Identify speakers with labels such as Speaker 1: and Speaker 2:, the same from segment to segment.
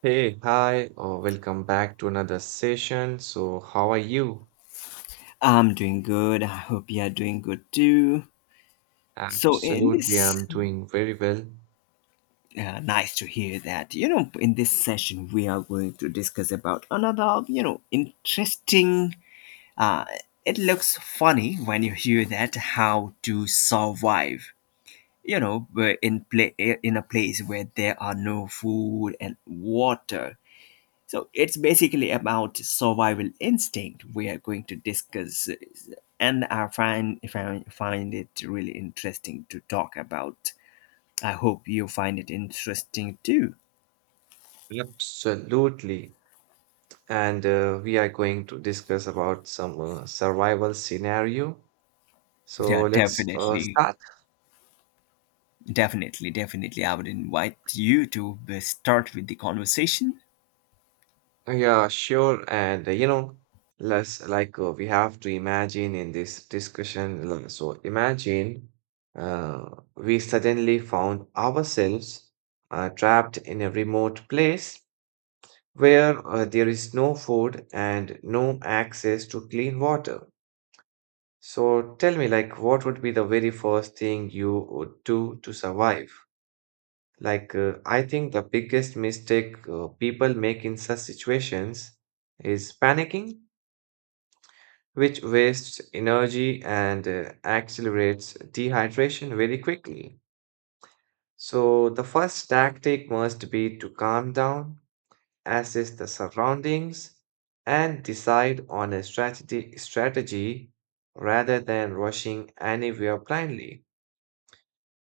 Speaker 1: Hey, hi, or welcome back to another session. So, how are you?
Speaker 2: I'm doing good. I hope you are doing good too. So, in
Speaker 1: Absolutely, I'm
Speaker 2: this,
Speaker 1: doing very well.
Speaker 2: nice to hear that. In this session, we are going to discuss about another interesting. Uh, it looks funny when you hear that how to survive. We're in a place where there are no food and water. So it's basically about survival instinct we are going to discuss, and I find it really interesting to talk about. I hope you find it interesting too.
Speaker 1: Absolutely. And we are going to discuss about some survival scenario. So,
Speaker 2: Yeah,
Speaker 1: let's uh,
Speaker 2: definitely,
Speaker 1: start.
Speaker 2: definitely, definitely. I would invite you to start with the conversation.
Speaker 1: Yeah, sure. And let's we have to imagine in this discussion. So, imagine uh, we suddenly found ourselves trapped in a remote place where there is no food and no access to clean water. So tell me, like, what would be the very first thing you would do to survive? Like, I think the biggest mistake people make in such situations is panicking, which wastes energy and accelerates dehydration very quickly. So the first tactic must be to calm down, assess the surroundings, and decide on a strategy rather than rushing anywhere blindly.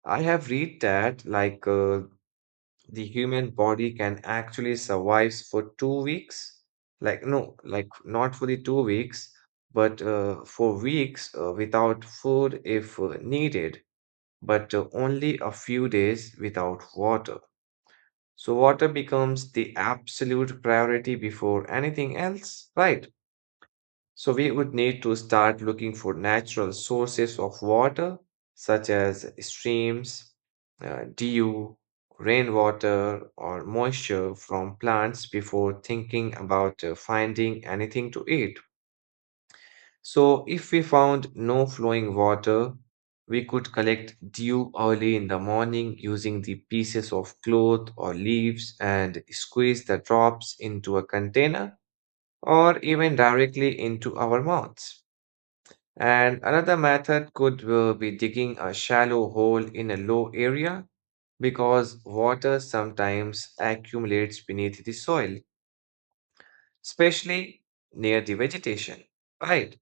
Speaker 1: I have read that the human body can actually survive for 2 weeks, like no, like not for the 2 weeks, but for weeks without food if needed, but only a few days without water. So water becomes the absolute priority before anything else, right? So we would need to start looking for natural sources of water, such as streams, dew, rainwater, or moisture from plants before thinking about finding anything to eat. So, if we found no flowing water, we could collect dew early in the morning using the pieces of cloth or leaves and squeeze the drops into a container or even directly into our mouths. And another method could be digging a shallow hole in a low area because water sometimes accumulates beneath the soil, especially near the vegetation. Right.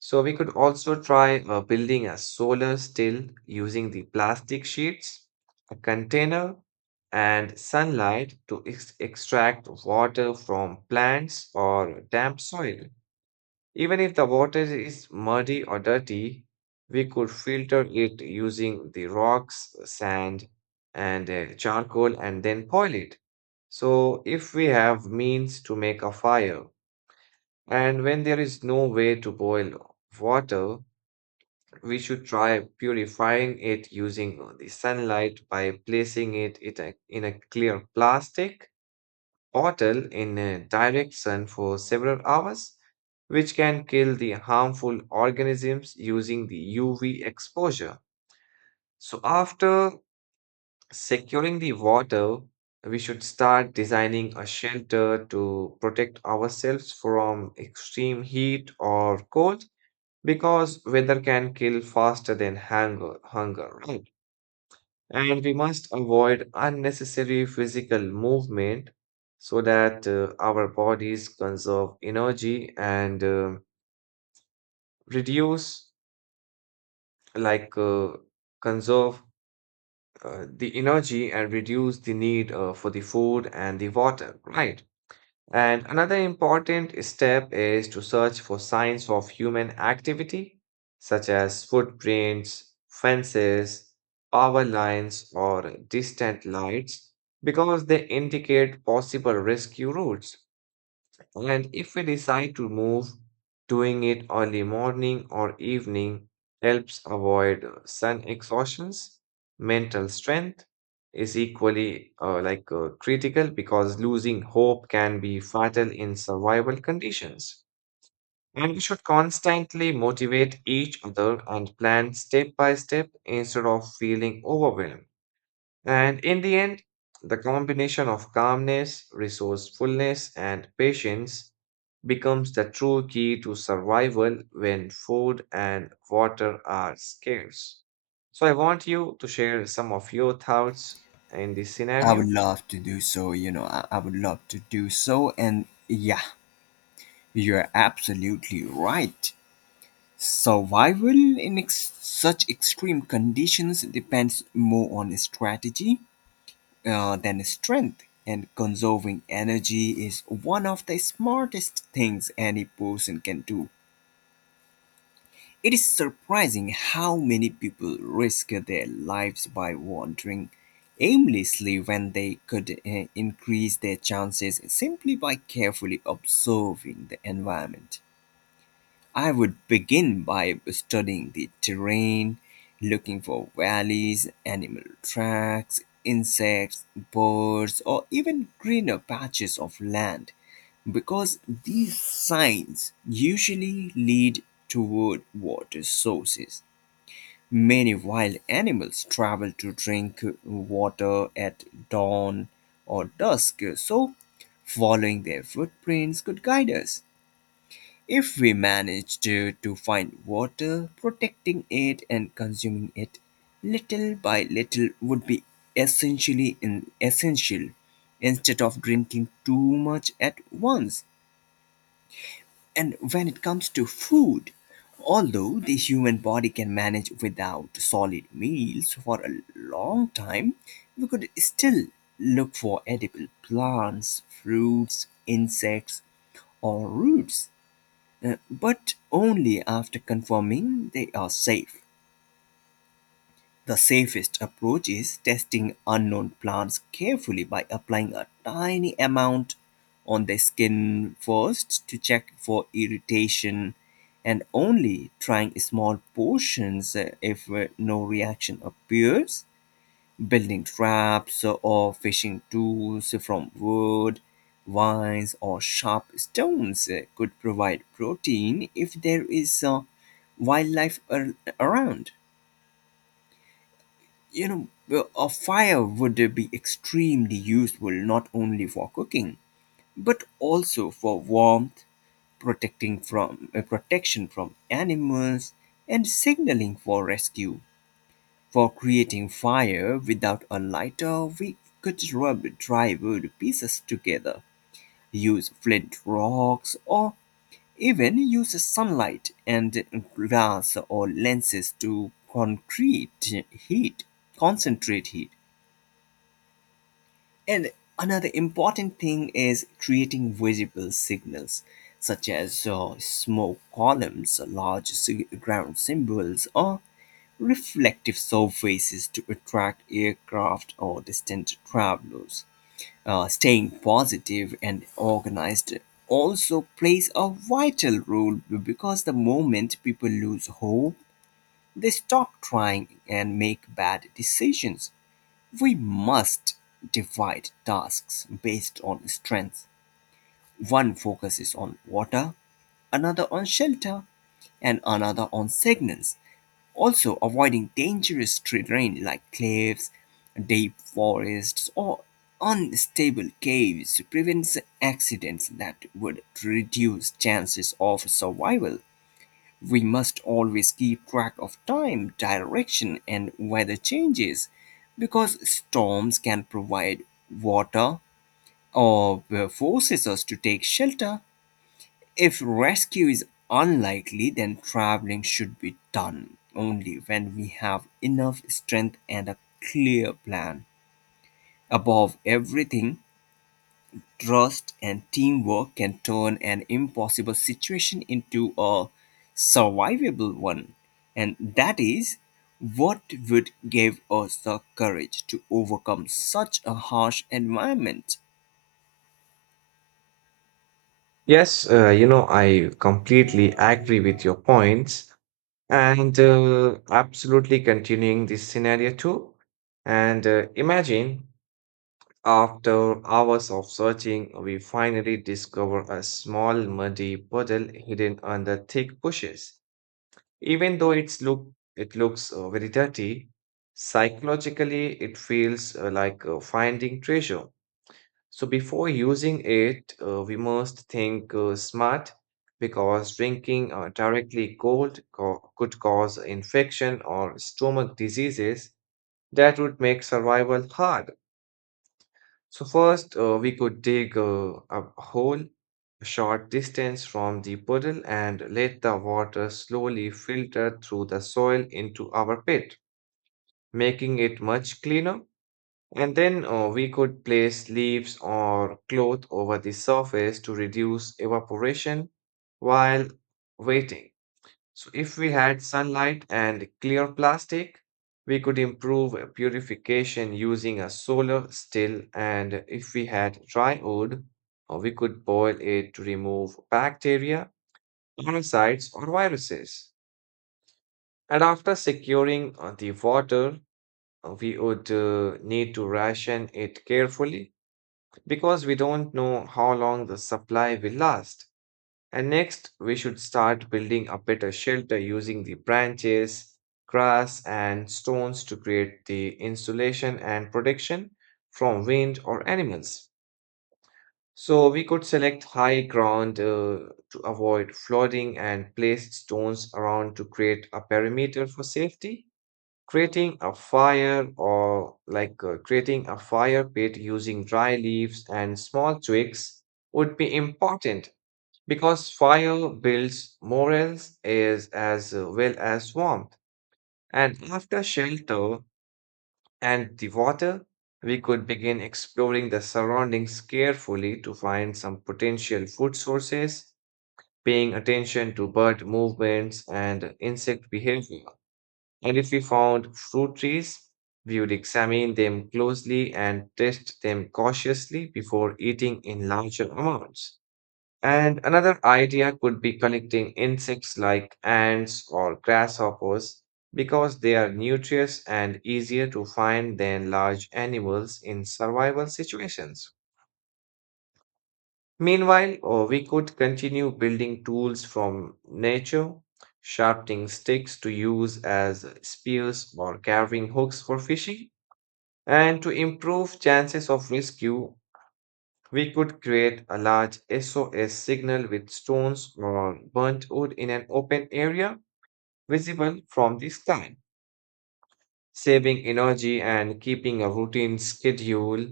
Speaker 1: So we could also try building a solar still using the plastic sheets, a container, and sunlight to extract water from plants or damp soil. Even if the water is muddy or dirty, we could filter it using the rocks, sand, and charcoal and then boil it. So if we have means to make a fire, and when there is no way to boil water, we should try purifying it using the sunlight by placing it in a clear plastic bottle in a direct sun for several hours, which can kill the harmful organisms using the UV exposure. So, after securing the water, we should start designing a shelter to protect ourselves from extreme heat or cold because weather can kill faster than hunger, right? And we must avoid unnecessary physical movement so that our bodies conserve energy and reduce, like, uh, conserve the energy and reduce the need for the food and the water, right? And another important step is to search for signs of human activity, such as footprints, fences, power lines, or distant lights, because they indicate possible rescue routes. And if we decide to move, doing it early morning or evening helps avoid sun exhaustions. Mental strength is equally critical because losing hope can be fatal in survival conditions. And we should constantly motivate each other and plan step by step instead of feeling overwhelmed. And in the end, the combination of calmness, resourcefulness, and patience becomes the true key to survival when food and water are scarce. So, I want you to share some of your thoughts in this
Speaker 2: I would
Speaker 1: scenario.
Speaker 2: love to do so. I would love to do so, and yeah, you're absolutely right. Survival in such extreme conditions depends more on strategy than strength, and conserving energy is one of the smartest things any person can do. It is surprising how many people risk their lives by wandering aimlessly when they could increase their chances simply by carefully observing the environment. I would begin by studying the terrain, looking for valleys, animal tracks, insects, birds, or even greener patches of land because these signs usually lead toward water sources. Many wild animals travel to drink water at dawn or dusk, so following their footprints could guide us. If we manage to find water, protecting it and consuming it little by little would be essential instead of drinking too much at once. And when it comes to food, although the human body can manage without solid meals for a long time, we could still look for edible plants, fruits, insects, or roots but only after confirming they are safe. The safest approach is testing unknown plants carefully by applying a tiny amount on the skin first to check for irritation and only trying small portions if no reaction appears building traps or fishing tools from wood, vines, or sharp stones could provide protein if there is wildlife around. You know, a fire would be extremely useful not only for cooking but also for warmth, protecting from protection from animals, and signaling for rescue. For creating fire without a lighter, we could rub dry wood pieces together, use flint rocks, or even use sunlight and glass or lenses to concentrate heat. And another important thing is creating visible signals such as smoke columns, ground symbols, or reflective surfaces to attract aircraft or distant travelers. Staying positive and organized also plays a vital role because the moment people lose hope, they stop trying and make bad decisions. We must divide tasks based on strength. One focuses on water, another on shelter, and another on signals. Also, avoiding dangerous terrain like cliffs, deep forests, or unstable caves prevents accidents that would reduce chances of survival. We must always keep track of time, direction, and weather changes because storms can provide water or forces us to take shelter if rescue is unlikely. Then traveling should be done only when we have enough strength and a clear plan. Above everything, trust and teamwork can turn an impossible situation into a survivable one. And that is what would give us the courage to overcome such a harsh environment.
Speaker 1: Yes, I completely agree with your points and absolutely continuing this scenario too. And imagine, after hours of searching, we finally discover a small muddy puddle hidden under thick bushes. Even though it looks very dirty. Psychologically it feels like finding treasure. So before using it, we must think smart because drinking directly could cause infection or stomach diseases that would make survival hard. So first, we could dig a hole a short distance from the puddle and let the water slowly filter through the soil into our pit, making it much cleaner. And then we could place leaves or cloth over the surface to reduce evaporation while waiting. So, if we had sunlight and clear plastic, we could improve purification using a solar still. And if we had dry wood, we could boil it to remove bacteria, parasites, or viruses. And after securing the water, we would need to ration it carefully because we don't know how long the supply will last. And next, we should start building a better shelter using the branches, grass, and stones to create the insulation and protection from wind or animals. So, we could select high ground to avoid flooding and place stones around to create a perimeter for safety. Creating a fire, or creating a fire pit using dry leaves and small twigs would be important because fire builds morals as well as warmth. And after shelter and the water, we could begin exploring the surroundings carefully to find some potential food sources, paying attention to bird movements and insect behavior. And if we found fruit trees, we would examine them closely and test them cautiously before eating in larger amounts. And another idea could be collecting insects like ants or grasshoppers because they are nutritious and easier to find than large animals in survival situations. Meanwhile, we could continue building tools from nature, sharpening sticks to use as spears or carving hooks for fishing, and to improve chances of rescue, we could create a large SOS signal with stones or burnt wood in an open area visible from the sky, saving energy and keeping a routine schedule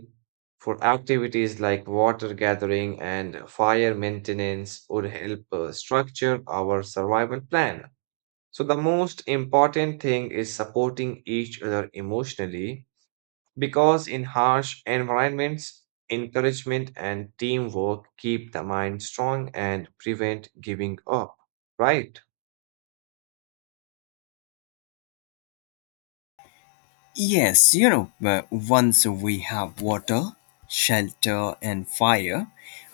Speaker 1: for activities like water gathering and fire maintenance would help structure our survival plan. So, the most important thing is supporting each other emotionally because in harsh environments, encouragement and teamwork keep the mind strong and prevent giving up, right?
Speaker 2: Yes. Once we have water, shelter, and fire,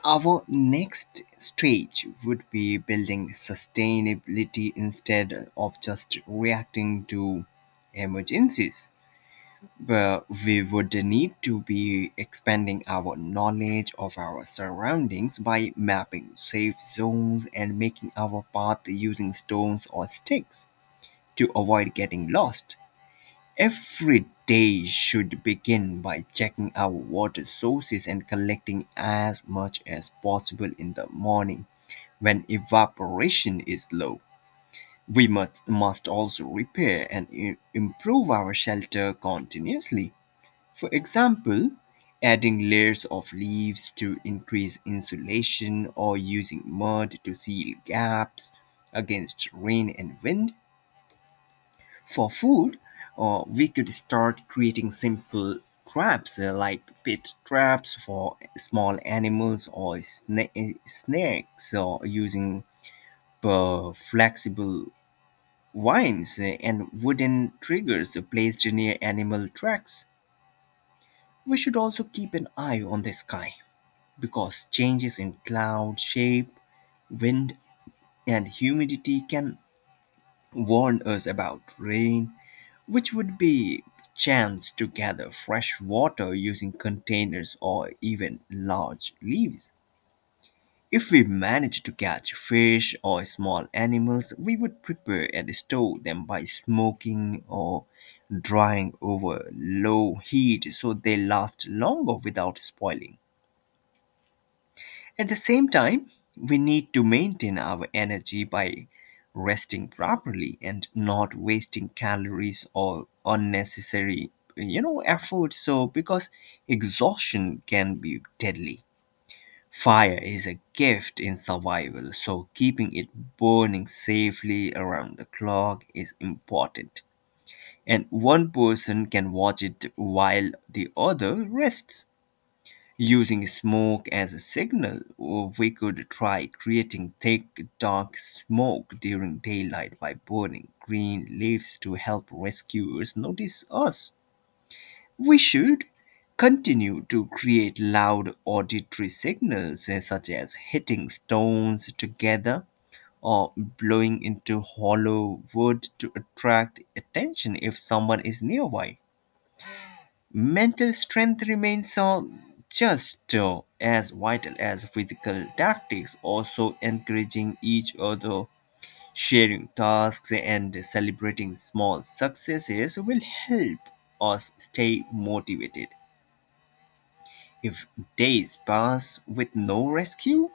Speaker 2: our next stage would be building sustainability instead of just reacting to emergencies. But we would need to be expanding our knowledge of our surroundings by mapping safe zones and making our path using stones or sticks to avoid getting lost. Every day should begin by checking our water sources and collecting as much as possible in the morning when evaporation is low. We must also repair and improve our shelter continuously. For example, adding layers of leaves to increase insulation or using mud to seal gaps against rain and wind for food, or we could start creating simple traps like pit traps for small animals or snakes or using flexible vines and wooden triggers placed near animal tracks. We should also keep an eye on the sky because changes in cloud shape, wind, and humidity can warn us about rain, which would be chance to gather fresh water using containers or even large leaves. If we managed to catch fish or small animals, we would prepare and store them by smoking or drying over low heat so they last longer without spoiling. At the same time, we need to maintain our energy by resting properly and not wasting calories or unnecessary effort, so because exhaustion can be deadly. Fire is a gift in survival, so keeping it burning safely around the clock is important, and one person can watch it while the other rests. Using smoke as a signal, or we could try creating thick, dark smoke during daylight by burning green leaves to help rescuers notice us. We should continue to create loud auditory signals, such as hitting stones together or blowing into hollow wood to attract attention if someone is nearby. Mental strength remains just as vital as physical tactics. Also, encouraging each other, sharing tasks, and celebrating small successes will help us stay motivated. If days pass with no rescue,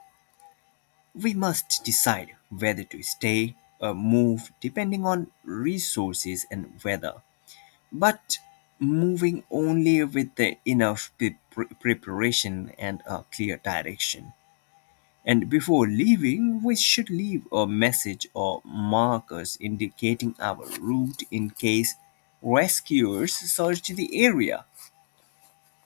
Speaker 2: we must decide whether to stay or move depending on resources and weather, but moving only with the enough preparation and a clear direction. And before leaving, we should leave a message or markers indicating our route in case rescuers search the area.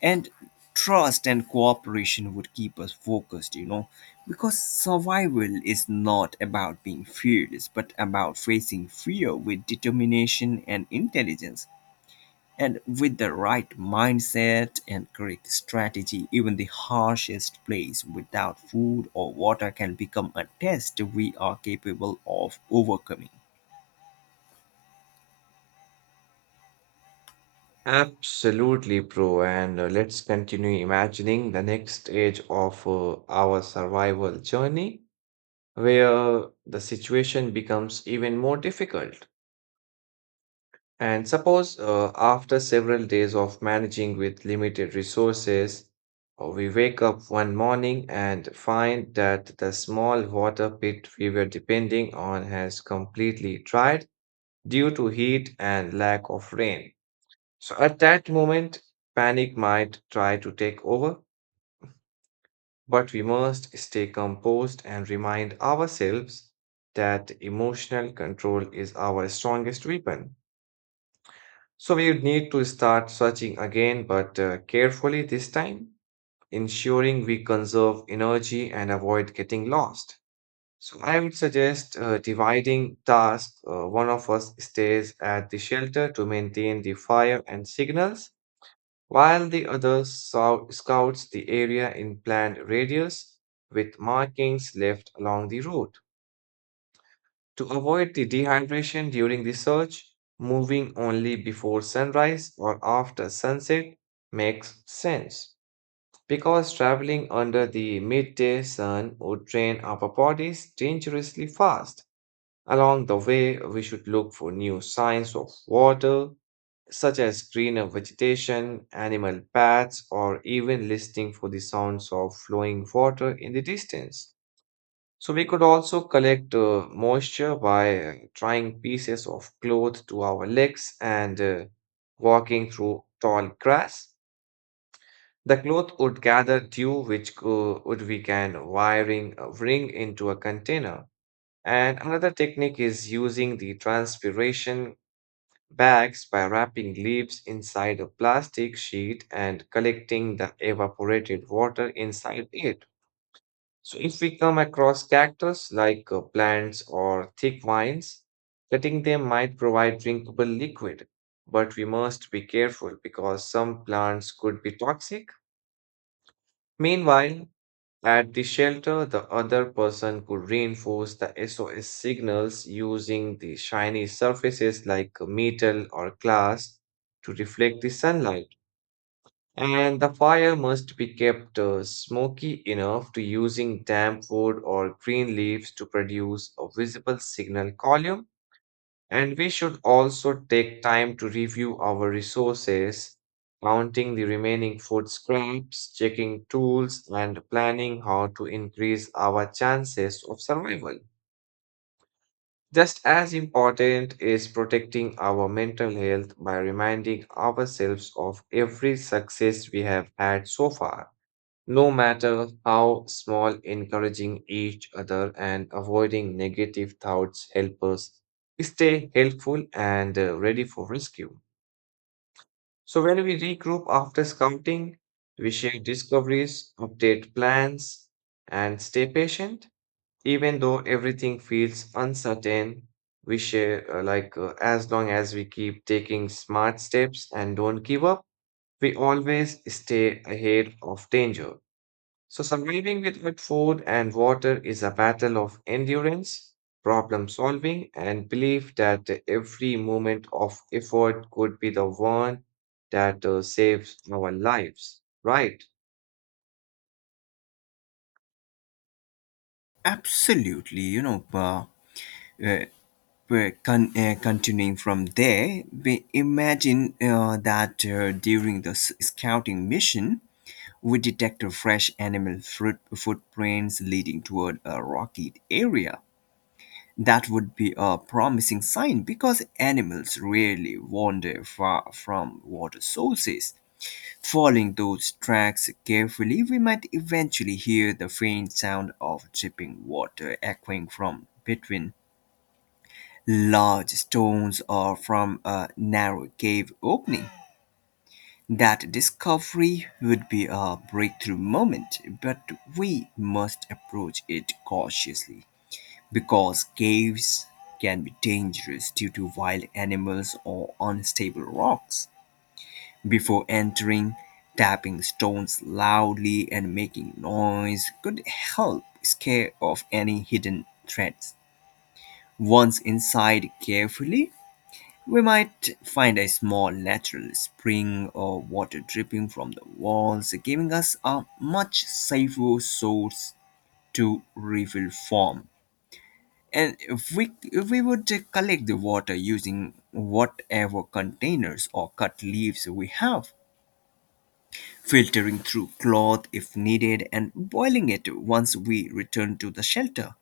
Speaker 2: And trust and cooperation would keep us focused, you know, because survival is not about being fearless, but about facing fear with determination and intelligence. And with the right mindset and correct strategy, even the harshest place without food or water can become a test we are capable of overcoming.
Speaker 1: Absolutely, bro. And let's continue imagining the next stage of our survival journey where the situation becomes even more difficult. And suppose after several days of managing with limited resources, we wake up one morning and find that the small water pit we were depending on has completely dried due to heat and lack of rain. So at that moment, panic might try to take over, but we must stay composed and remind ourselves that emotional control is our strongest weapon. So we would need to start searching again, but carefully this time, ensuring we conserve energy and avoid getting lost. So I would suggest dividing tasks. One of us stays at the shelter to maintain the fire and signals, while the other scouts the area in planned radius with markings left along the route. To avoid the dehydration during the search, moving only before sunrise or after sunset makes sense because traveling under the midday sun would drain our bodies dangerously fast. Along the way, we should look for new signs of water, such as greener vegetation, animal paths, or even listening for the sounds of flowing water in the distance. So we could also collect moisture by tying pieces of cloth to our legs and walking through tall grass. The cloth would gather dew, which co- would we can wiring wring into a container. And another technique is using the transpiration bags by wrapping leaves inside a plastic sheet and collecting the evaporated water inside it. So if we come across cactus like plants or thick vines, cutting them might provide drinkable liquid, but we must be careful because some plants could be toxic. Meanwhile, at the shelter, the other person could reinforce the SOS signals using the shiny surfaces like metal or glass to reflect the sunlight. And the fire must be kept smoky enough to using damp wood or green leaves to produce a visible signal column. And we should also take time to review our resources, counting the remaining food scraps, checking tools, and planning how to increase our chances of survival. Just as important is protecting our mental health by reminding ourselves of every success we have had so far, no matter how small. Encouraging each other and avoiding negative thoughts help us stay helpful and ready for rescue. So, when we regroup after scouting, we share discoveries, update plans, and stay patient. Even though everything feels uncertain, we share like as long as we keep taking smart steps and don't give up, we always stay ahead of danger. So, surviving without food and water is a battle of endurance, problem solving, and belief that every moment of effort could be the one that saves our lives. Right?
Speaker 2: Absolutely, you know, uh, con- continuing from there, we imagine that during the scouting mission, we detect fresh animal fruit footprints leading toward a rocky area. That would be a promising sign because animals rarely wander far from water sources. Following those tracks carefully, we might eventually hear the faint sound of dripping water echoing from between large stones or from a narrow cave opening. That discovery would be a breakthrough moment, but we must approach it cautiously because caves can be dangerous due to wild animals or unstable rocks. Before entering, tapping stones loudly and making noise could help scare off any hidden threats. Once inside carefully, we might find a small natural spring or water dripping from the walls, giving us a much safer source to refill from. And if we would collect the water using whatever containers or cut leaves we have, filtering through cloth if needed, and boiling it once we return to the shelter.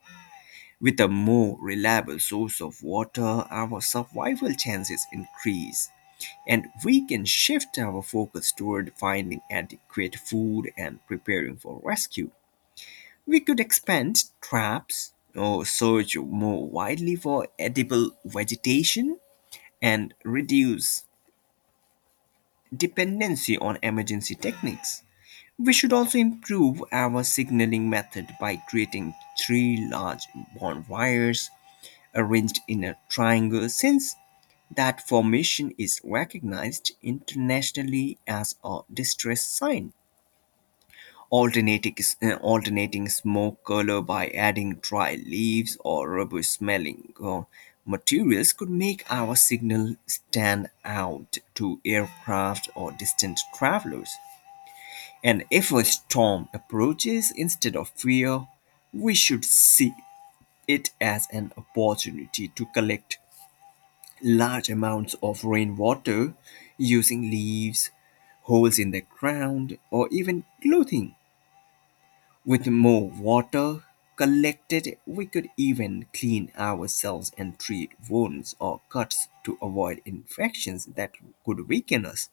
Speaker 2: With a more reliable source of water, our survival chances increase, and we can shift our focus toward finding adequate food and preparing for rescue. We could expand traps or search more widely for edible vegetation and reduce dependency on emergency techniques. We should also improve our signaling method by creating three large bonfires arranged in a triangle, since that formation is recognized internationally as a distress sign. alternating, Alternating smoke color by adding dry leaves or rubber smelling materials could make our signal stand out to aircraft or distant travelers. And if a storm approaches, instead of fear, we should see it as an opportunity to collect large amounts of rainwater using leaves, holes in the ground, or even clothing. With more water collected, we could even clean ourselves and treat wounds or cuts to avoid infections that could weaken us.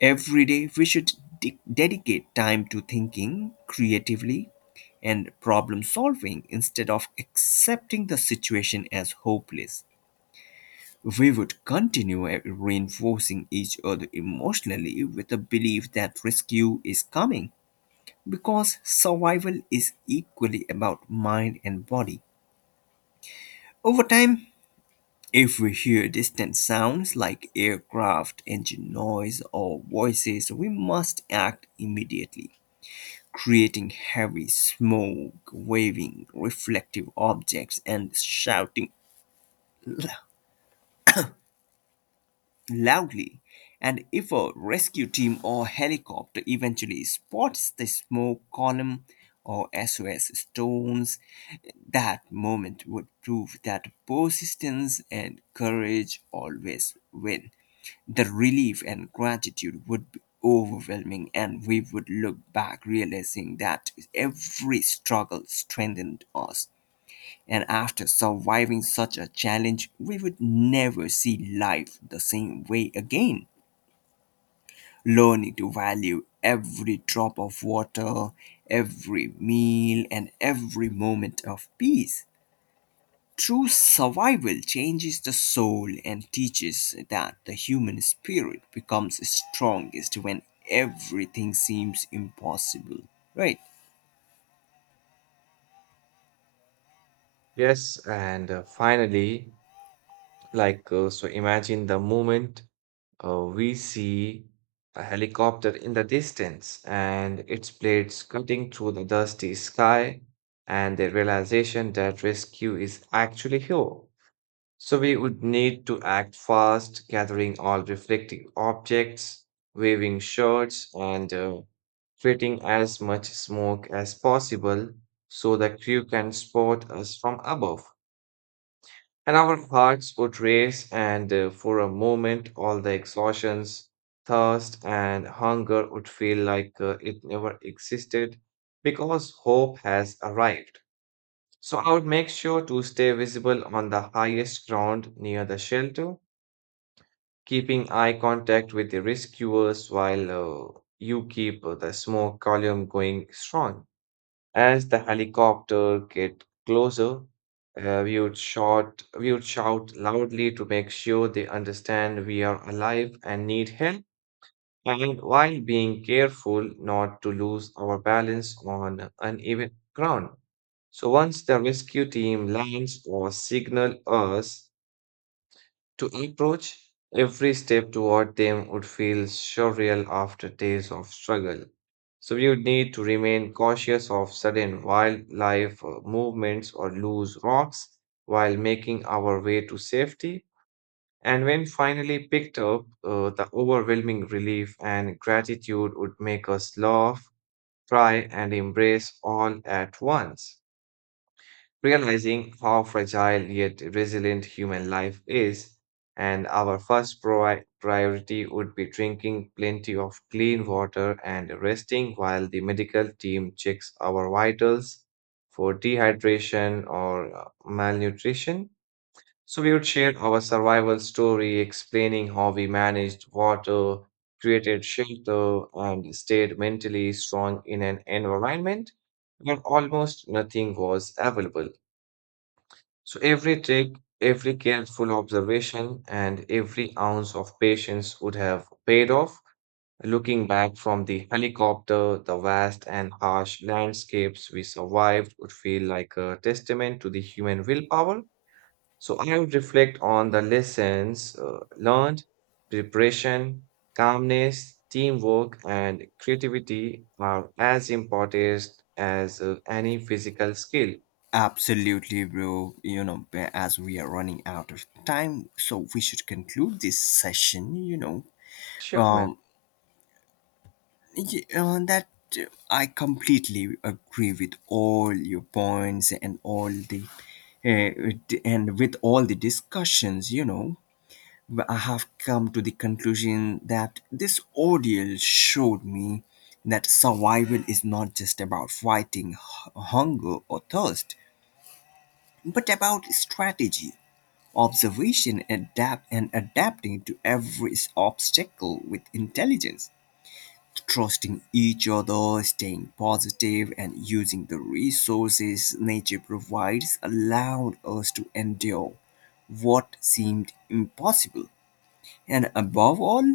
Speaker 2: Every day, we should dedicate time to thinking creatively and problem solving instead of accepting the situation as hopeless. We would continue reinforcing each other emotionally with the belief that rescue is coming because survival is equally about mind and body. Over time, if we hear distant sounds like aircraft, engine noise, or voices, we must act immediately, creating heavy smoke, waving reflective objects, and shouting l- loudly. And if a rescue team or helicopter eventually spots the smoke column or SOS stones, that moment would prove that persistence and courage always win. The relief and gratitude would be overwhelming, and we would look back realizing that every struggle strengthened us. And after surviving such a challenge, we would never see life the same way again, learning to value every drop of water, every meal, and every moment of peace. True survival changes the soul and teaches that the human spirit becomes strongest when everything seems impossible, right?
Speaker 1: Yes. And finally, so imagine the moment we see a helicopter in the distance and its blades cutting through the dusty sky, and the realization that rescue is actually here. So we would need to act fast, gathering all reflecting objects, waving shirts, and creating as much smoke as possible so the crew can spot us from above. And our hearts would race, and for a moment, all the exhaustions, thirst, and hunger would feel like it never existed because hope has arrived. So I would make sure to stay visible on the highest ground near the shelter, keeping eye contact with the rescuers while you keep the smoke column going strong. As the helicopter get closer, we would shout loudly to make sure they understand we are alive and need help, and while being careful not to lose our balance on uneven ground. So once the rescue team lands or signal us to approach, every step toward them would feel surreal after days of struggle. So we would need to remain cautious of sudden wildlife movements or loose rocks while making our way to safety. And when finally picked up, the overwhelming relief and gratitude would make us laugh, cry, and embrace all at once, realizing how fragile yet resilient human life is, and our first priority would be drinking plenty of clean water and resting while the medical team checks our vitals for dehydration or malnutrition. So, we would share our survival story, explaining how we managed water, created shelter, and stayed mentally strong in an environment where almost nothing was available. So every trick, every careful observation, and every ounce of patience would have paid off. Looking back from the helicopter, the vast and harsh landscapes we survived would feel like a testament to the human willpower. So I would reflect on the lessons learned, preparation, calmness, teamwork, and creativity are as important as any physical skill.
Speaker 2: Absolutely, bro. You know, as we are running out of time, so we should conclude this session, you know.
Speaker 1: Sure, man.
Speaker 2: Um, y- that I completely agree with all your points and with all the discussions, you know. I have come to the conclusion that this ordeal showed me that survival is not just about fighting hunger or thirst, but about strategy, observation, adapting to every obstacle with intelligence. Trusting each other, staying positive, and using the resources nature provides allowed us to endure what seemed impossible. And above all,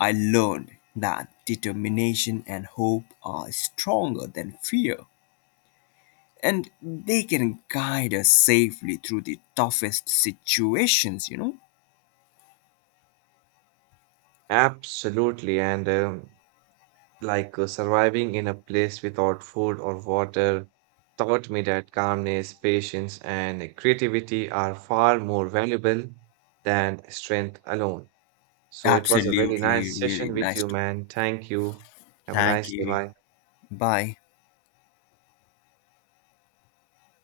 Speaker 2: I learned that determination and hope are stronger than fear, and they can guide us safely through the toughest situations, you know?
Speaker 1: Absolutely. And surviving in a place without food or water taught me that calmness, patience, and creativity are far more valuable than strength alone. So it was a really
Speaker 2: Absolutely,
Speaker 1: nice
Speaker 2: really
Speaker 1: session with
Speaker 2: nice.
Speaker 1: you,
Speaker 2: To-
Speaker 1: man. Thank you. Have a
Speaker 2: Thank
Speaker 1: nice day.
Speaker 2: you.
Speaker 1: Bye.
Speaker 2: Bye.